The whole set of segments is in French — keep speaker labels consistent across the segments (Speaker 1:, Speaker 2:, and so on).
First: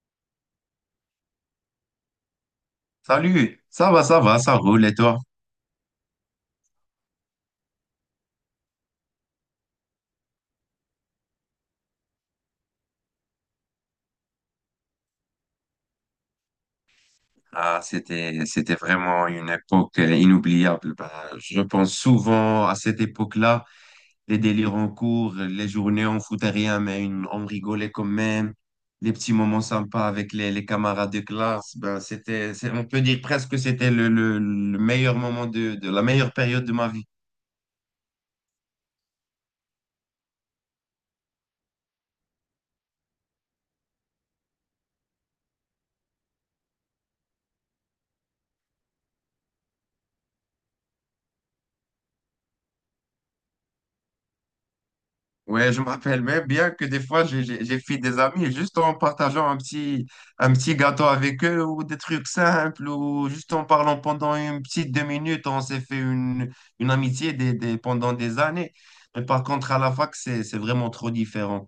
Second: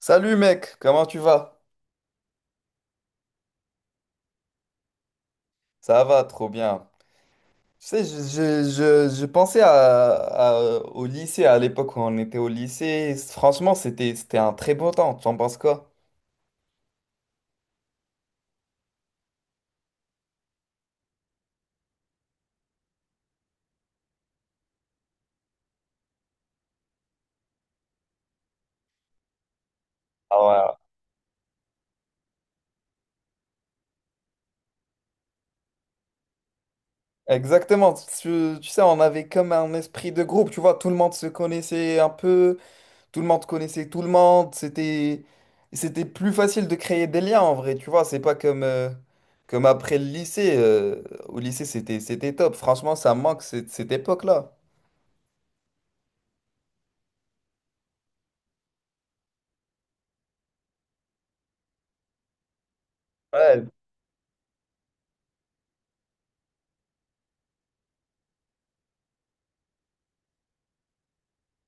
Speaker 1: Salut mec, comment tu vas?
Speaker 2: Salut, ça va, ça va, ça roule et toi?
Speaker 1: Ça va, trop bien. Tu sais, je pensais au lycée, à l'époque où on était au lycée. Franchement, c'était un très beau temps. Tu en penses quoi?
Speaker 2: C'était vraiment une époque inoubliable. Je pense souvent à cette époque-là, les délires en cours, les journées on foutait rien, mais on rigolait quand même, les petits moments sympas avec les
Speaker 1: Ah
Speaker 2: camarades de classe. On peut dire presque que c'était le meilleur moment de la meilleure période de ma vie.
Speaker 1: ouais. Exactement. Tu sais, on avait comme un esprit de groupe. Tu vois, tout le monde se connaissait un peu. Tout le monde connaissait tout le monde. C'était plus facile de créer des liens en vrai. Tu vois, c'est pas comme comme après le lycée. Au lycée, c'était top. Franchement, ça me manque cette époque-là.
Speaker 2: Ouais, je me rappelle même bien que des fois, j'ai fait des amis juste en partageant un petit gâteau avec eux ou des trucs simples ou juste en
Speaker 1: Ouais,
Speaker 2: parlant pendant une petite 2 minutes, on s'est fait une amitié pendant des années. Mais par contre, à la fac, c'est vraiment trop différent.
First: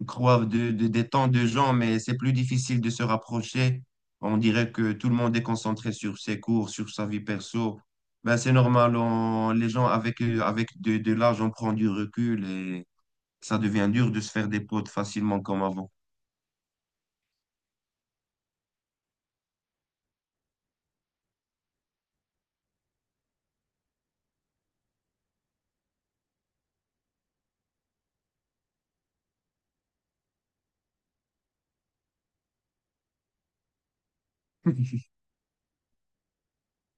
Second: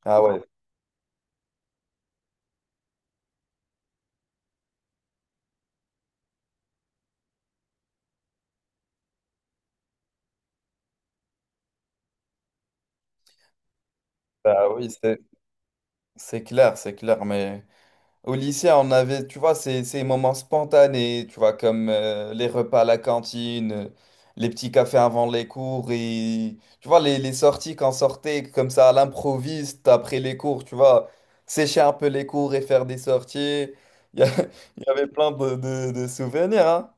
Speaker 2: On
Speaker 1: ah ouais,
Speaker 2: croise des temps de gens, mais c'est plus difficile de se rapprocher. On dirait que tout le monde est concentré sur ses cours, sur sa vie perso. Ben, c'est normal, les gens avec, avec de l'âge, on prend du recul, ça devient dur de se faire des
Speaker 1: bah
Speaker 2: potes
Speaker 1: oui, c'est
Speaker 2: facilement comme avant.
Speaker 1: c'est clair, c'est clair, mais au lycée, on avait, tu vois, ces moments spontanés, tu vois, comme les repas à la cantine, les petits cafés avant les cours, et tu vois, les sorties qu'on sortait comme ça à l'improviste après les cours, tu vois, sécher un peu les cours et faire des sorties. Il y, a- il y avait plein de souvenirs, hein?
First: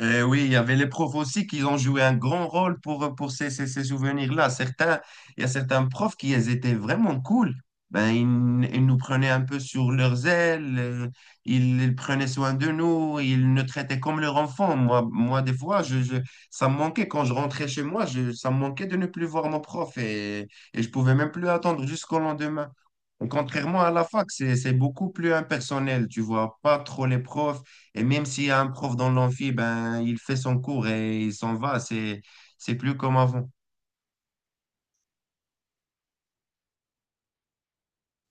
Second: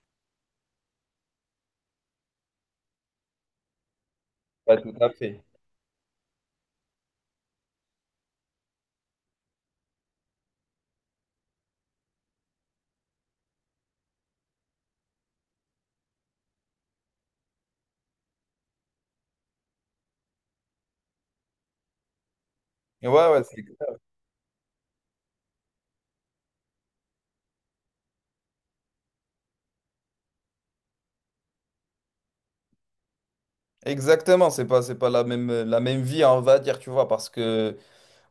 Speaker 2: Eh oui, il y avait les profs aussi qui ont joué un grand rôle pour ces souvenirs-là.
Speaker 1: Ouais, tout
Speaker 2: Certains,
Speaker 1: à
Speaker 2: il
Speaker 1: fait.
Speaker 2: y a certains profs qui ils étaient vraiment cool. Ben, ils nous prenaient un peu sur leurs ailes, ils prenaient soin de nous, ils nous traitaient comme leurs enfants. Moi des fois, ça me manquait quand je rentrais chez moi, je, ça me manquait de ne plus voir mon prof et je pouvais même plus attendre jusqu'au lendemain.
Speaker 1: Ouais, ouais, c'est
Speaker 2: Contrairement à la fac, c'est beaucoup plus impersonnel, tu vois pas trop les profs. Et même s'il y a un prof dans l'amphi, ben, il fait son cours et il s'en va. C'est plus comme avant.
Speaker 1: exactement, c'est pas la même vie, on va dire, tu vois, parce que.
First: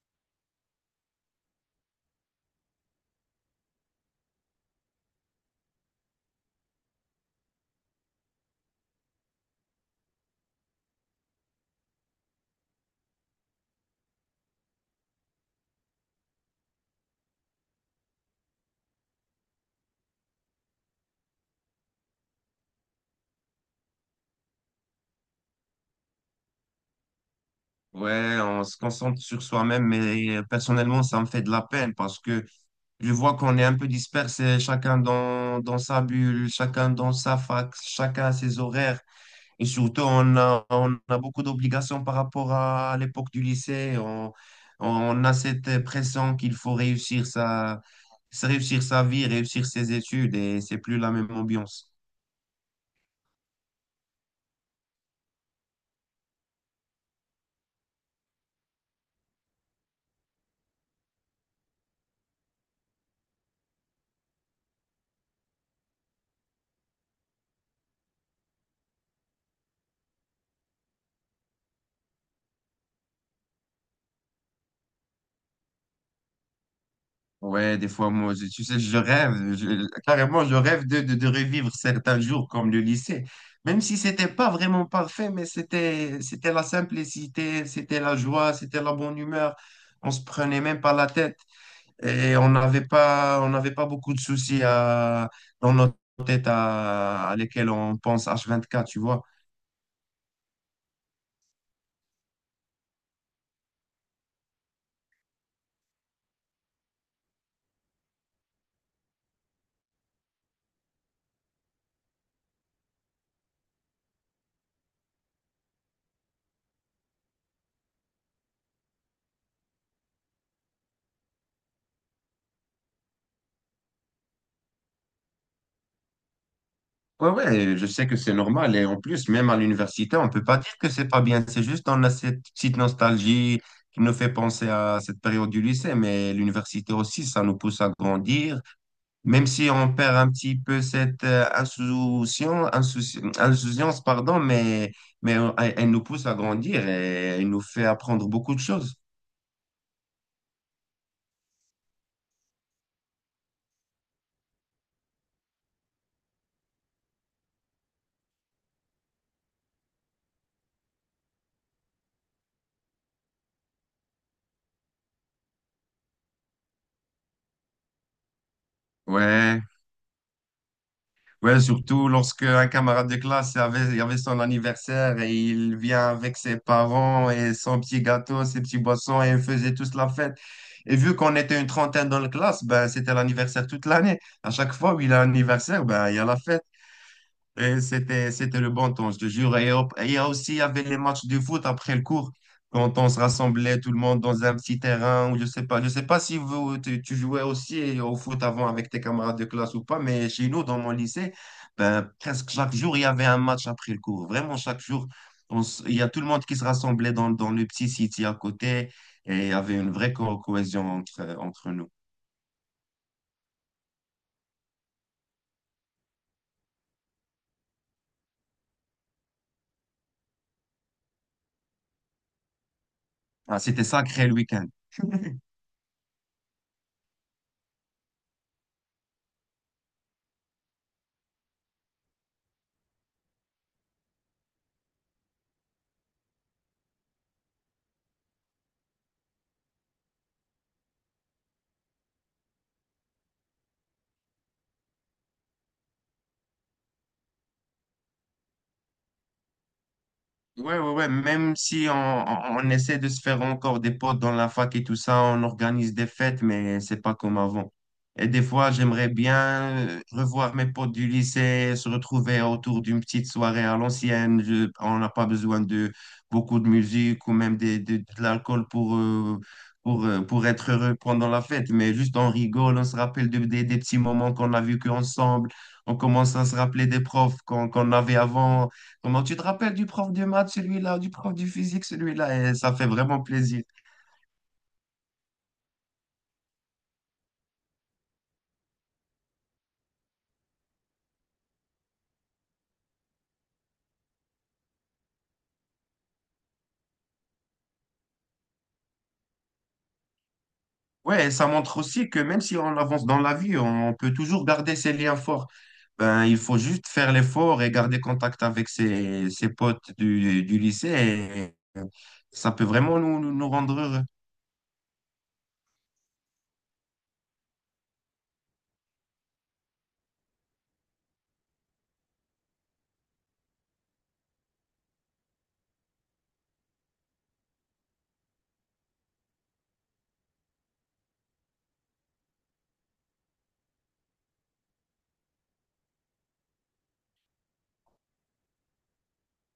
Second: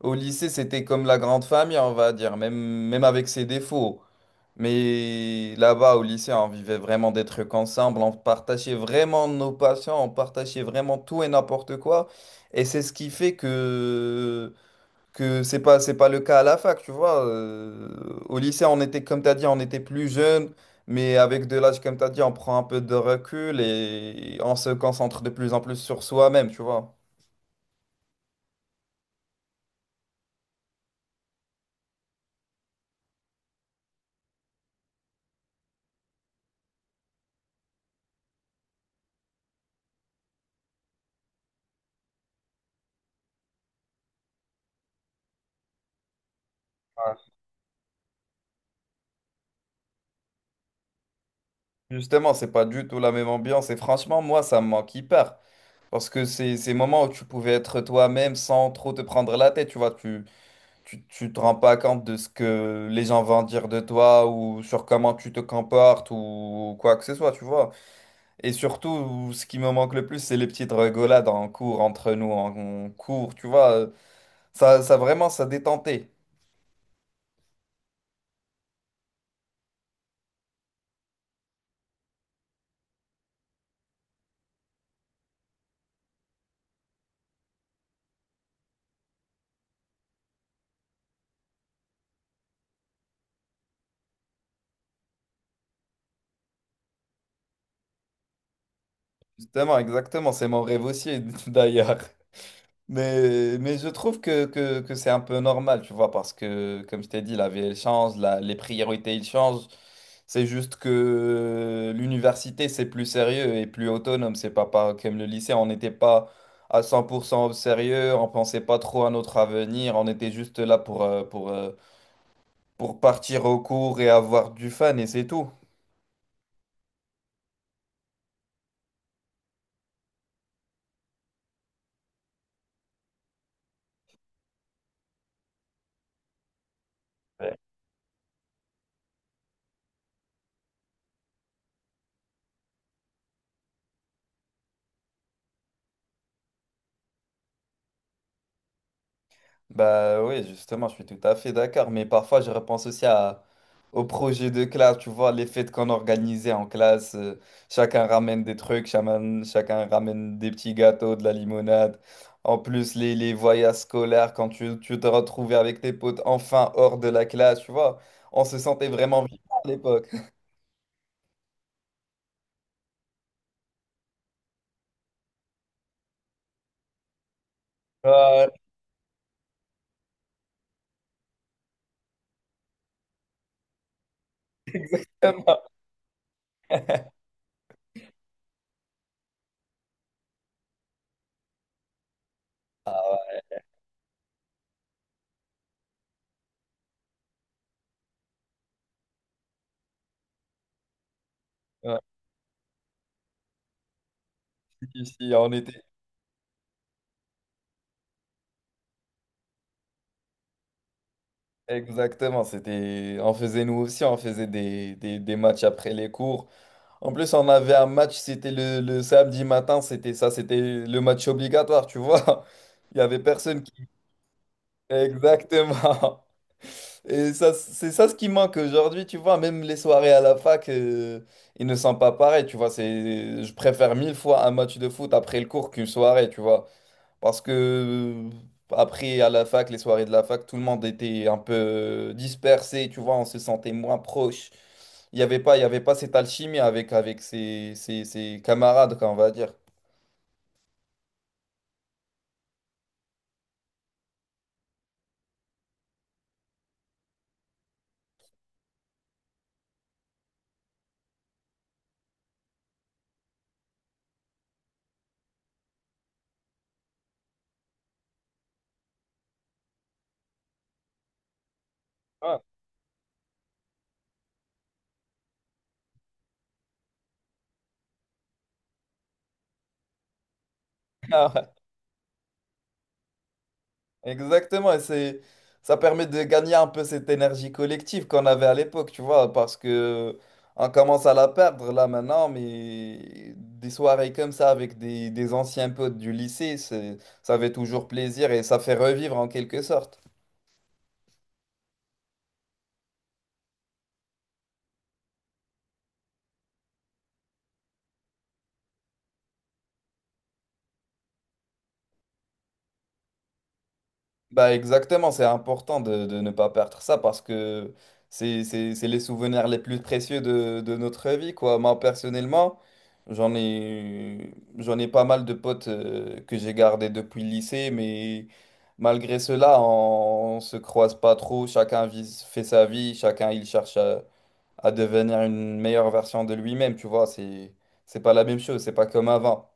Speaker 1: Au lycée, c'était comme la grande famille, on va dire, même avec ses défauts. Mais là-bas, au lycée, on vivait vraiment des trucs ensemble, on partageait vraiment nos passions, on partageait vraiment tout et n'importe quoi. Et c'est ce qui fait que c'est pas le cas à la fac, tu vois. Au lycée, on était, comme tu as dit, on était plus jeunes, mais avec de l'âge, comme tu as dit, on prend un peu de recul et on se concentre de plus en plus sur soi-même, tu vois.
Speaker 2: Ouais, on se concentre sur soi-même, mais personnellement, ça me fait de la peine parce que je vois qu'on est un peu dispersé, chacun dans sa bulle, chacun dans sa fac, chacun à ses horaires. Et surtout, on a beaucoup d'obligations par rapport à l'époque du lycée. On a cette pression qu'il faut réussir réussir sa vie, réussir ses études et c'est plus la même ambiance.
Speaker 1: Justement, c'est pas du tout la même ambiance. Et franchement, moi, ça me manque hyper. Parce que c'est ces moments où tu pouvais être toi-même sans trop te prendre la tête. Tu vois, tu te rends pas compte de ce que les gens vont dire de toi ou sur comment tu te comportes ou quoi que ce soit, tu vois. Et surtout, ce qui me manque le plus, c'est les petites rigolades en cours, entre nous, en cours, tu vois. Ça vraiment, ça détentait.
Speaker 2: Ouais, des fois, moi, tu sais, je rêve, carrément, je rêve de revivre certains jours comme le lycée. Même si c'était pas vraiment parfait, mais c'était la simplicité, c'était la joie, c'était la bonne humeur. On se prenait même pas la tête et on n'avait pas beaucoup de soucis à, dans notre tête à lesquels on pense H24, tu vois.
Speaker 1: Justement, exactement. C'est mon rêve aussi, d'ailleurs. Mais je trouve que c'est un peu normal, tu vois, parce que, comme je t'ai dit, la vie, elle change, les priorités, ils changent. C'est juste que l'université, c'est plus sérieux et plus autonome. C'est pas comme le lycée, on n'était pas à 100% au sérieux, on pensait pas trop à notre avenir, on était juste là pour pour partir au cours et avoir du fun, et c'est tout.
Speaker 2: Ouais, ouais, je sais que c'est normal. Et en plus, même à l'université, on peut pas dire que c'est pas bien. C'est juste on a cette petite nostalgie qui nous fait penser à cette période du lycée. Mais l'université aussi, ça nous pousse à grandir. Même si on perd un petit peu cette insouciance, insouciance, pardon, mais elle nous pousse à grandir et elle nous fait apprendre beaucoup de choses.
Speaker 1: Bah oui, justement, je suis tout à fait d'accord, mais parfois je repense aussi aux projets de classe, tu vois, les fêtes qu'on organisait en classe, chacun ramène des trucs, chacun ramène des petits gâteaux, de la limonade. En plus, les voyages scolaires, quand tu te retrouvais avec tes potes enfin hors de la classe, tu vois, on se sentait vraiment vivant
Speaker 2: Ouais.
Speaker 1: à l'époque.
Speaker 2: Ouais, surtout lorsque un camarade de classe avait, il avait son anniversaire et il vient avec ses parents et son petit gâteau,
Speaker 1: Ouais,
Speaker 2: ses petits boissons et ils faisaient tous la fête. Et vu qu'on était une 30aine dans la classe, ben, c'était l'anniversaire toute l'année. À chaque fois où il a un
Speaker 1: vraiment.
Speaker 2: anniversaire, ben, il y a la fête. Et c'était le bon temps, je te jure. Et hop, et il y a aussi, il y avait les matchs de foot après le cours, quand on se rassemblait tout le monde dans un petit terrain, ou je sais pas. Je sais pas si vous, tu jouais aussi au foot avant avec tes camarades de classe ou pas, mais chez nous, dans mon lycée,
Speaker 1: Ouais,
Speaker 2: ben, presque chaque jour, il y avait un match après le cours. Vraiment, chaque jour,
Speaker 1: si, on était
Speaker 2: il y a tout le monde qui se rassemblait dans le petit city à côté, et il y avait une vraie cohésion entre, entre nous.
Speaker 1: exactement, c'était, on faisait nous aussi, on faisait des matchs après les cours. En plus, on avait un match, c'était le samedi matin, c'était ça, c'était le match obligatoire, tu vois. Il y avait
Speaker 2: Ah,
Speaker 1: personne
Speaker 2: c'était
Speaker 1: qui...
Speaker 2: sacré le week-end.
Speaker 1: Exactement. Et ça, c'est ça ce qui manque aujourd'hui, tu vois. Même les soirées à la fac, ils ne sont pas pareils, tu vois. C'est, je préfère mille fois un match de foot après le cours qu'une soirée, tu vois. Parce que après, à la fac, les soirées de la fac, tout le monde était un peu dispersé, tu vois, on se sentait moins proche. Il y avait pas cette alchimie avec, avec ses camarades, quoi, on va dire.
Speaker 2: Ouais, ouais, ouais, même si on essaie de se faire encore des potes dans la fac et tout ça, on organise des fêtes, mais c'est pas comme avant. Et des fois, j'aimerais bien revoir mes potes du lycée, se retrouver autour d'une petite soirée à l'ancienne. On n'a pas besoin de beaucoup de musique ou même de l'alcool pour être heureux pendant la fête, mais juste on
Speaker 1: Ouais.
Speaker 2: rigole, on se rappelle des petits moments qu'on a vécu ensemble, on commence à se rappeler des profs qu'on avait avant. Comment tu te rappelles du prof de maths, celui-là, du
Speaker 1: Ah
Speaker 2: prof
Speaker 1: ouais,
Speaker 2: du physique, celui-là, et ça fait vraiment plaisir.
Speaker 1: exactement, et c'est ça permet de gagner un peu cette énergie collective qu'on avait à l'époque, tu vois, parce que on commence à la perdre là maintenant, mais des soirées comme ça avec des anciens potes du lycée, ça fait toujours plaisir et ça fait revivre en quelque sorte.
Speaker 2: Ouais, et ça montre aussi que même si on avance dans la vie, on peut toujours garder ses liens forts. Ben, il faut juste faire l'effort et garder contact avec ses, ses potes du lycée. Et ça peut vraiment nous rendre heureux.
Speaker 1: Bah exactement, c'est important de ne pas perdre ça parce que c'est les souvenirs les plus précieux de notre vie, quoi. Moi, personnellement, j'en ai pas mal de potes que j'ai gardés depuis le lycée, mais malgré cela, on se croise pas trop. Fait sa vie, chacun il cherche à devenir une meilleure version de lui-même, tu vois. C'est pas la même chose, c'est pas comme avant.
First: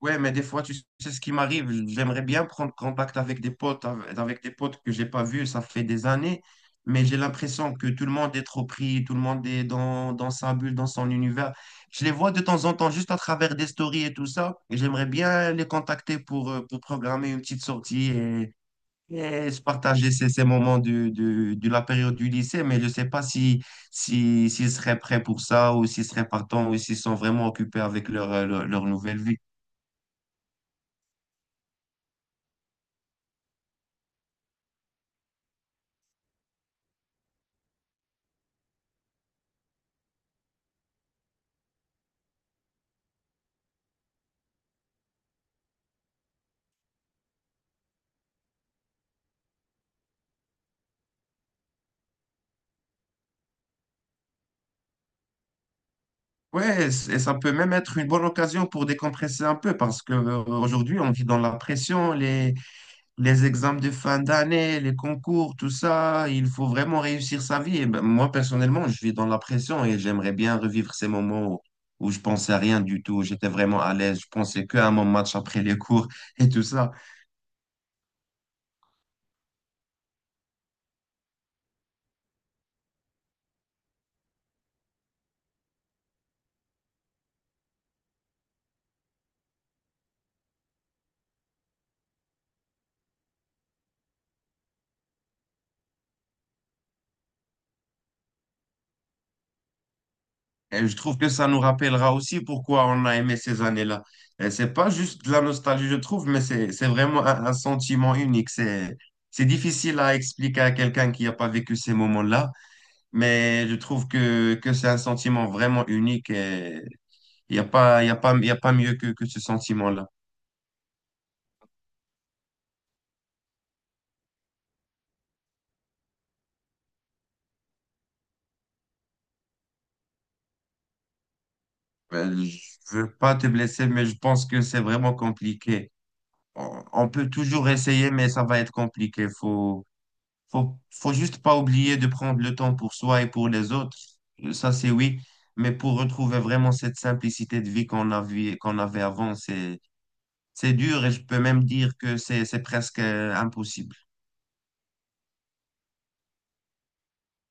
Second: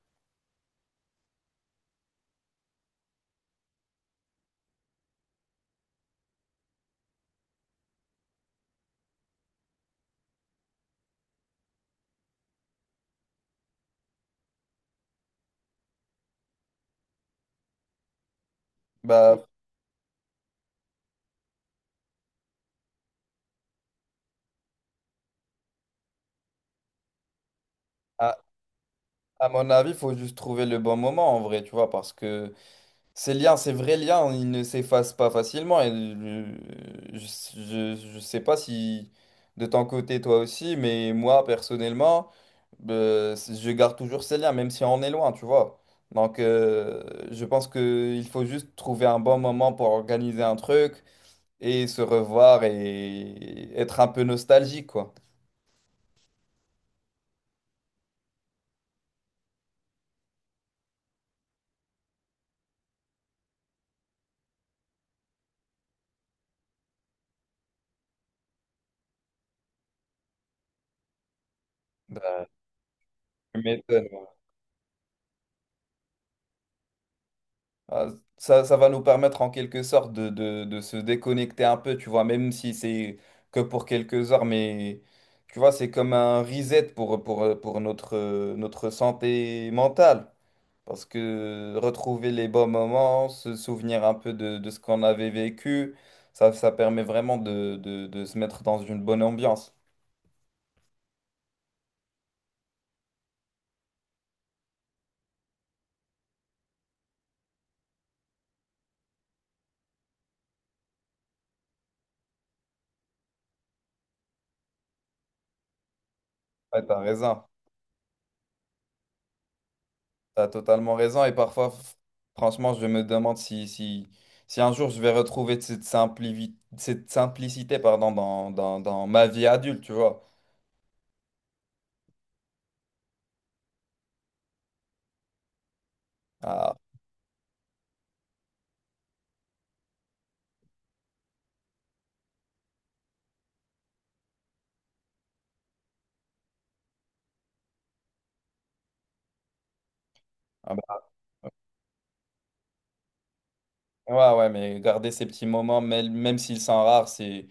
Speaker 2: Ouais, mais des fois, tu sais ce qui m'arrive. J'aimerais bien prendre contact avec des potes, avec des potes que j'ai pas vus, ça fait des années, mais j'ai l'impression que tout le monde est trop pris, tout le monde est dans, dans sa bulle, dans son univers. Je les vois de temps en temps juste à travers des stories et tout ça, et j'aimerais bien les contacter pour programmer une petite sortie
Speaker 1: Bah,
Speaker 2: et se partager ces moments de la période du lycée, mais je sais pas si, si, s'ils seraient prêts pour ça ou s'ils seraient partants ou s'ils sont vraiment occupés avec leur,
Speaker 1: à,
Speaker 2: leur nouvelle vie.
Speaker 1: à mon avis, il faut juste trouver le bon moment en vrai, tu vois, parce que. Ces liens, ces vrais liens, ils ne s'effacent pas facilement. Et je, je sais pas si de ton côté, toi aussi, mais moi, personnellement, je garde toujours ces liens, même si on est loin, tu vois. Donc, je pense qu'il faut juste trouver un bon moment pour organiser un truc et se revoir et être un peu nostalgique, quoi.
Speaker 2: Ouais, et ça peut même être une bonne occasion pour décompresser un peu parce que aujourd'hui on vit dans la pression, les examens de fin d'année, les concours, tout ça, il faut vraiment réussir sa vie. Et ben, moi personnellement, je vis dans la pression et j'aimerais bien revivre ces moments où, où je
Speaker 1: Bah,
Speaker 2: pensais à rien du tout, j'étais
Speaker 1: tu
Speaker 2: vraiment à
Speaker 1: m'étonnes.
Speaker 2: l'aise, je pensais qu'à mon match après les cours et tout ça.
Speaker 1: Ah, ça va nous permettre en quelque sorte de se déconnecter un peu, tu vois, même si c'est que pour quelques heures, mais tu vois, c'est comme un reset pour notre, notre santé mentale. Parce que retrouver les bons moments, se souvenir un peu de ce qu'on avait vécu, ça permet vraiment de se mettre dans une bonne ambiance.
Speaker 2: Et je trouve que ça nous rappellera aussi pourquoi on a aimé ces années-là. Et c'est pas juste de la nostalgie, je trouve, mais c'est vraiment un sentiment unique. C'est difficile à expliquer à quelqu'un qui n'a pas vécu ces moments-là, mais je trouve que c'est un sentiment vraiment unique et
Speaker 1: Ouais, t'as raison.
Speaker 2: il n'y a pas, il y a pas, il y a pas mieux que ce sentiment-là.
Speaker 1: T'as totalement raison. Et parfois, franchement, je me demande si, si un jour je vais retrouver cette simplicité, pardon, dans ma vie adulte, tu vois.
Speaker 2: Euh, Je veux pas te blesser, mais je pense que c'est vraiment compliqué.
Speaker 1: Ah,
Speaker 2: On peut toujours essayer, mais ça va être compliqué. Faut juste pas oublier de prendre le temps pour soi et pour les autres. Ça, c'est oui. Mais pour retrouver vraiment cette simplicité de vie qu'on avait avant, c'est
Speaker 1: ah
Speaker 2: dur
Speaker 1: bah,
Speaker 2: et je peux même dire que c'est presque impossible.
Speaker 1: ouais, ouais, mais garder ces petits moments, même s'ils sont rares,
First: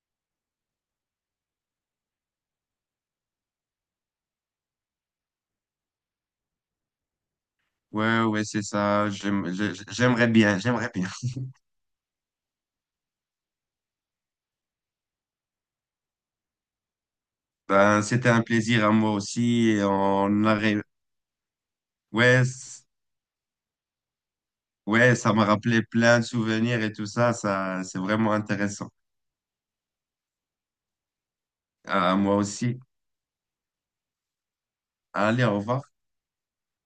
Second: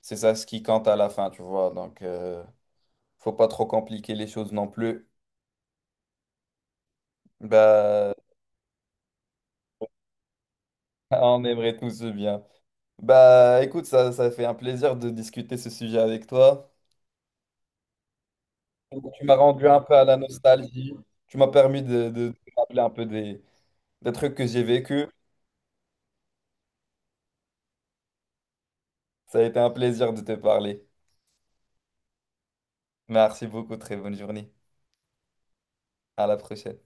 Speaker 1: c'est ça ce qui compte à la fin, tu vois. Donc, faut pas trop compliquer les choses non plus. Bah,
Speaker 2: Ouais, ouais, c'est ça. J'aimerais bien, j'aimerais bien.
Speaker 1: on aimerait tous ce bien. Bah, écoute, ça fait un plaisir de discuter ce sujet avec toi.
Speaker 2: Ben, c'était un plaisir à
Speaker 1: Donc,
Speaker 2: moi
Speaker 1: tu m'as rendu
Speaker 2: aussi.
Speaker 1: un
Speaker 2: Et
Speaker 1: peu à la
Speaker 2: on arrive.
Speaker 1: nostalgie. Tu m'as permis de
Speaker 2: Ouais,
Speaker 1: rappeler un peu des trucs que j'ai vécu.
Speaker 2: ouais, ça m'a rappelé plein de souvenirs et tout ça. Ça, c'est vraiment intéressant.
Speaker 1: Ça a été un plaisir de te parler.
Speaker 2: À moi aussi.
Speaker 1: Merci beaucoup. Très bonne journée.
Speaker 2: Allez, au revoir.
Speaker 1: À la prochaine.